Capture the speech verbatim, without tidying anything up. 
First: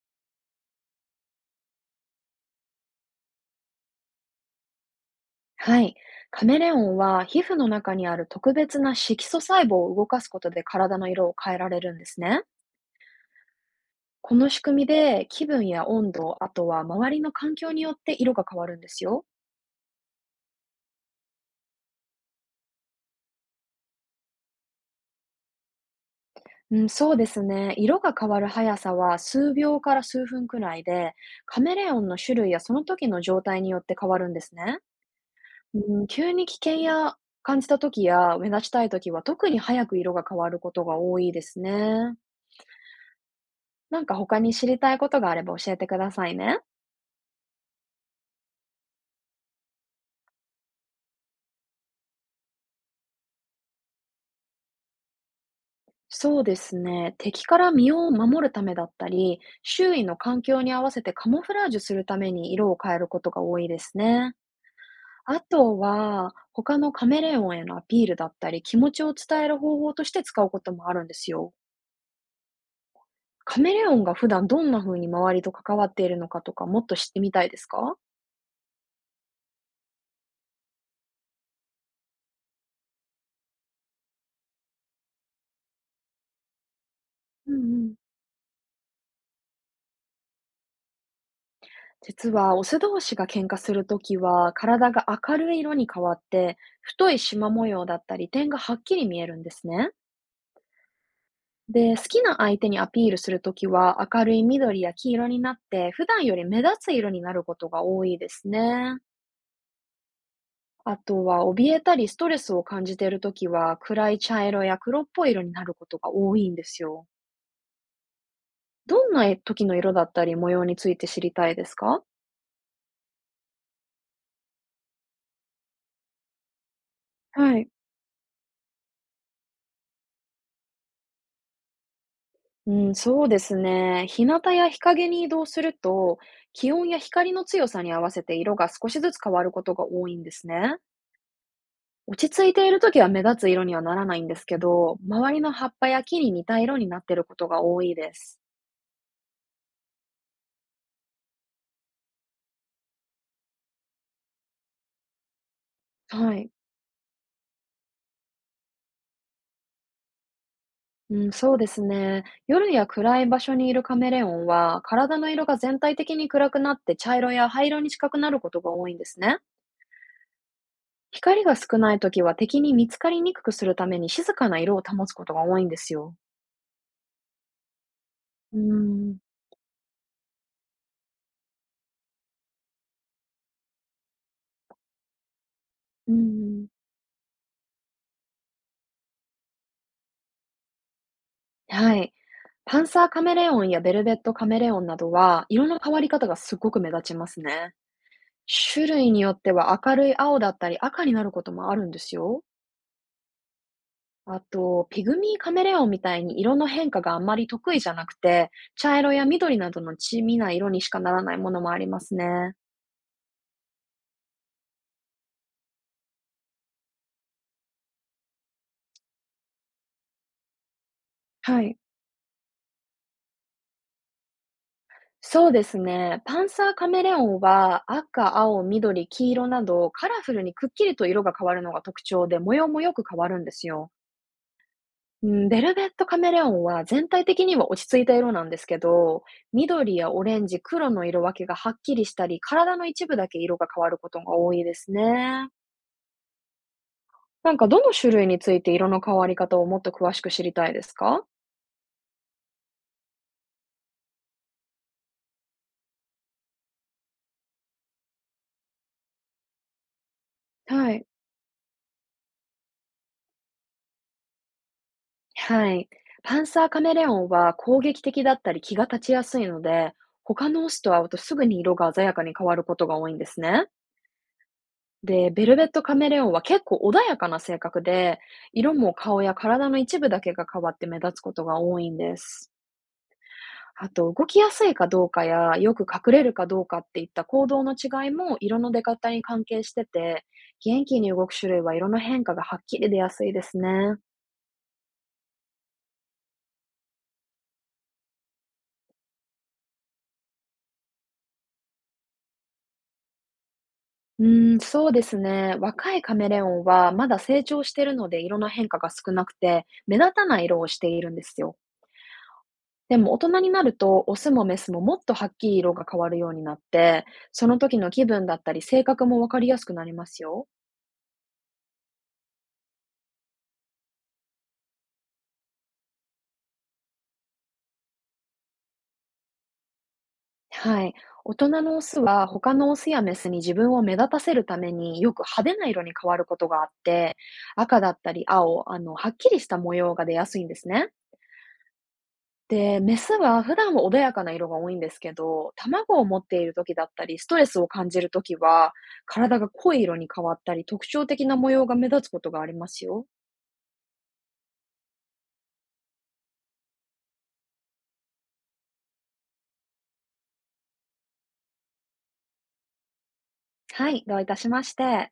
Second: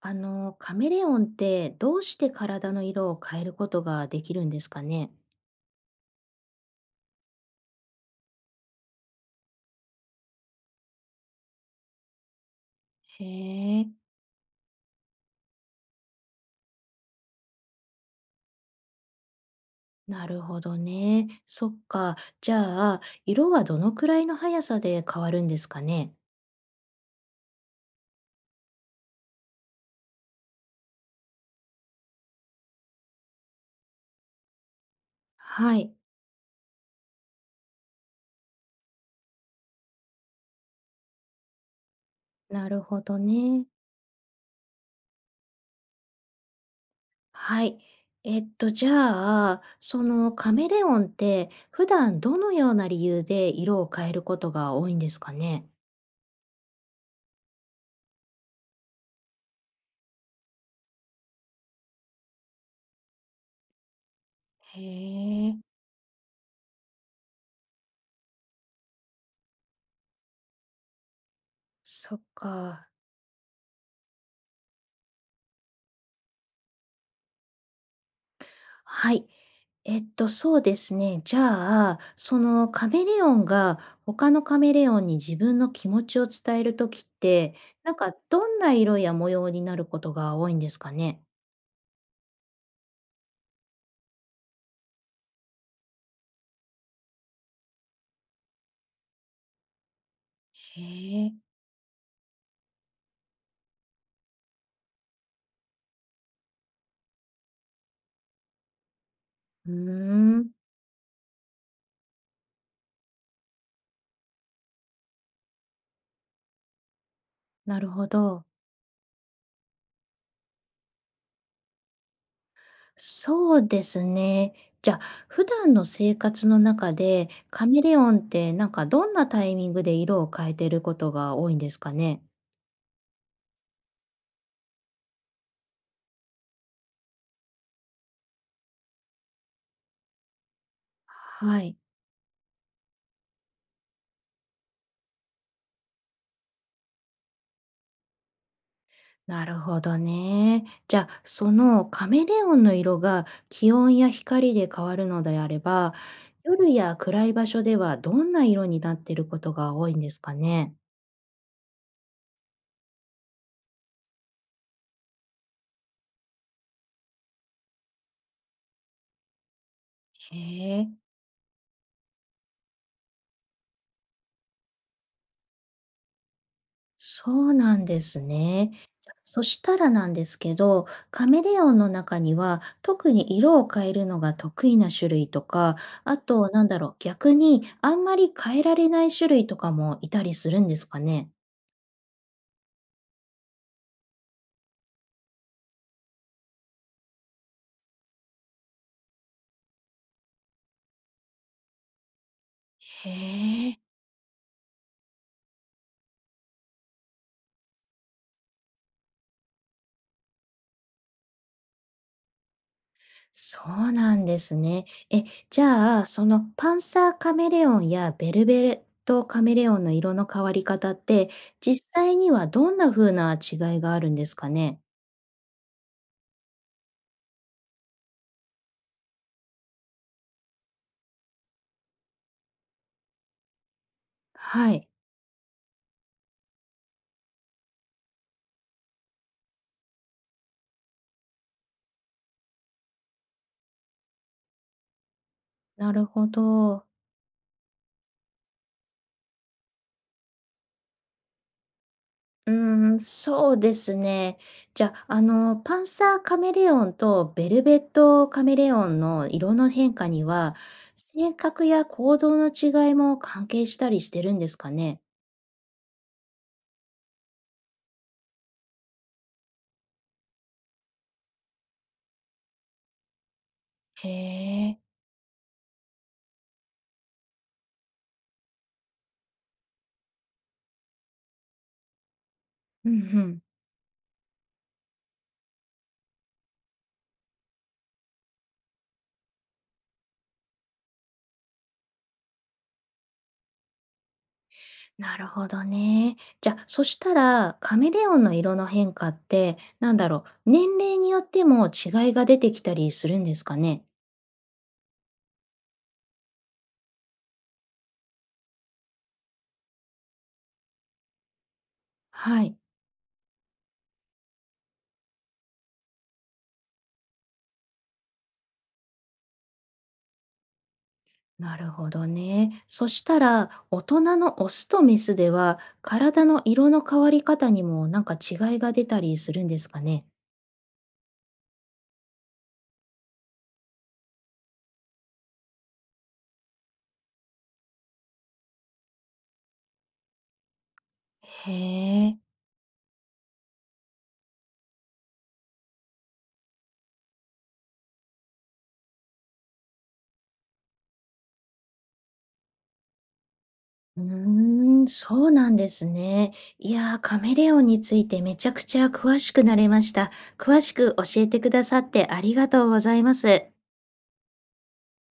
あの、カメレオンってどうして体の色を変えることができるんですかね？はい。カメレオンは皮膚の中にある特別な色素細胞を動かすことで体の色を変えられるんですね。へえ。この仕組みで気分や温度、あとは周りの環境によって色が変わるんですよ。なるほどね。そっか。じゃあ、色はどのくらいの速さで変わるんですかね？うん、そうですね。色が変わる速さは数秒から数分くらいで、カメレオンの種類やその時の状態によって変わるんですね。はい。うん、急に危険や感じた時や目立ちたい時は特に早く色が変わることが多いですね。なるほどね。なんか他に知りたいことがあれば教えてくださいね。はい。えっと、じゃあ、そのカメレオンって普段どのような理由で色を変えることが多いんですかね？そうですね。敵から身を守るためだったり、周囲の環境に合わせてカモフラージュするために色を変えることが多いですね。へあえ。とは、他のカメレオンへのアピールだったり、気持ちを伝える方法として使うこともあるんですよ。そっか。カメレオンが普段どんな風に周りと関わっているのかとか、もっと知ってみたいですか？はい。えっと、そうですね。じゃあ、そのカメレオンが他のカメレオンに自分の気持ちを伝えるときっうんて、うなん。んかどんな色や模様になることが多いんですかね？実はオス同士が喧嘩するときは、体が明るい色に変わって、太い縞模様だったり点がはっきり見えるんですね。へえ。で、好きな相手にアピールするときは、明るい緑や黄色になって、普段より目立つ色になることが多いですね。うーん、あとは、怯えたりストレスを感じているときは、暗い茶色や黒っぽい色になることが多いんですよ。なるほど。どんな時の色だったり模様について知りたいですか？そうですね。じゃあ、普段の生活の中で、はカい。メレオンってなんかどんなタイミングで色を変えてることが多いんですかね？うん、そうですね。日向や日陰に移動すると、気温や光の強さに合わせて色が少しずつ変わることが多いんですね。はい。落ち着いているときは目立つ色にはならないんですけど、周りの葉っぱや木に似た色になっていることが多いです。なるほどね。じゃあ、そのカメレオンの色が気温や光で変わるのであれば、はい。夜や暗い場所ではどんな色になっていることが多いんですかね。うん、そうですね。夜や暗い場所にいるカメレオンは、体の色が全体的に暗くなって茶色や灰色に近くなることが多いんですね。へえ、光が少ないときは敵に見つかりにくくするために静かな色を保つことが多いんですよ。そうなんですうーね。じゃん、そしたらなんですけど、カメレオンの中には特に色を変えるのが得意な種類とか、うんあうとなん。んだろう、逆にあんまり変えられない種類とかもいたりするんですかね。はい。パンサーカメレオンやベルベットカメレオンなどは、色の変わり方がすごく目立ちますね。種類によっては明るい青だったり赤になることもあるんですよ。へえ。あと、ピグミーカメレオンみたいに色の変化があんまり得意じゃなくて、茶色や緑などの地味な色にしかならないものもありますね。そうなんですね。え、じゃあ、そのパンサーカメレオンやベルベレットカメレオンの色の変わり方って、はい。実際にはどんな風な違いがあるんですかね。そうですね。パンサーカメレオンは赤、青、緑、黄色などカラフルにくっきりと色が変わるのが特徴で模様もよく変わるんですよ。はい、うん、ベルベットカメレオンは全体的には落ち着いた色なんですけど、緑やオレンジ、黒の色分けがはっきりしたり、体の一部だけ色が変わることが多いですね。なるほど。なんかどの種類について色の変わり方をもっと詳しく知りたいですか？うーん、そうですね。じゃあ、あの、パンサーカメレオンとベルベットカメレオンの色の変化には、はい。性格や行動の違いも関係したりしてるんですかね。はい。パンサーカメレオンは攻撃的だったり気が立ちやすいので、他のオスと会うとすぐに色が鮮やかに変わることが多いんですね。へえ、で、ベルベットカメレオンは結構穏やかな性格で、色も顔や体の一部だけが変わって目立つことが多いんです。うんうん。あと、動きやすいかどうかや、よく隠れるかどうかっていった行動の違いも色の出方に関係してて、元気に動く種類は色の変化がはっきり出やすいですね。なるほどね。じゃ、あ、そしたら、カメレオンの色の変化って、なんだろう、年齢によっても違いが出てきたりするんですかね？うーん、そうですね。若いカメレオンはまだ成長しているので色の変化が少なくて、目立たない色をしているんですよ。はい。でも大人になると、オスもメスももっとはっきり色が変わるようになって、その時の気分だったり性格もわかりやすくなりますよ。なるほどね。そしたら、大人のオスとメスでは、体の色の変わり方にもなんか違いが出たりするんですかね？はい。大人のオスは他のオスやメスに自分を目立たせるためによく派手な色に変わることがあって、赤だったり青、あの、はっきりした模様が出やすいんですね。へえ。で、メスは普段は穏やかな色が多いんですけど、卵を持っている時だったり、ストレスを感じる時は、体が濃い色に変わったり、特徴的な模様が目立つことがありますよ。うーん、そうなんですね。いやー、カメレオンについてめちゃくちゃ詳しくなれました。詳しく教えてくださってありがとうございます。はい、どういたしまして。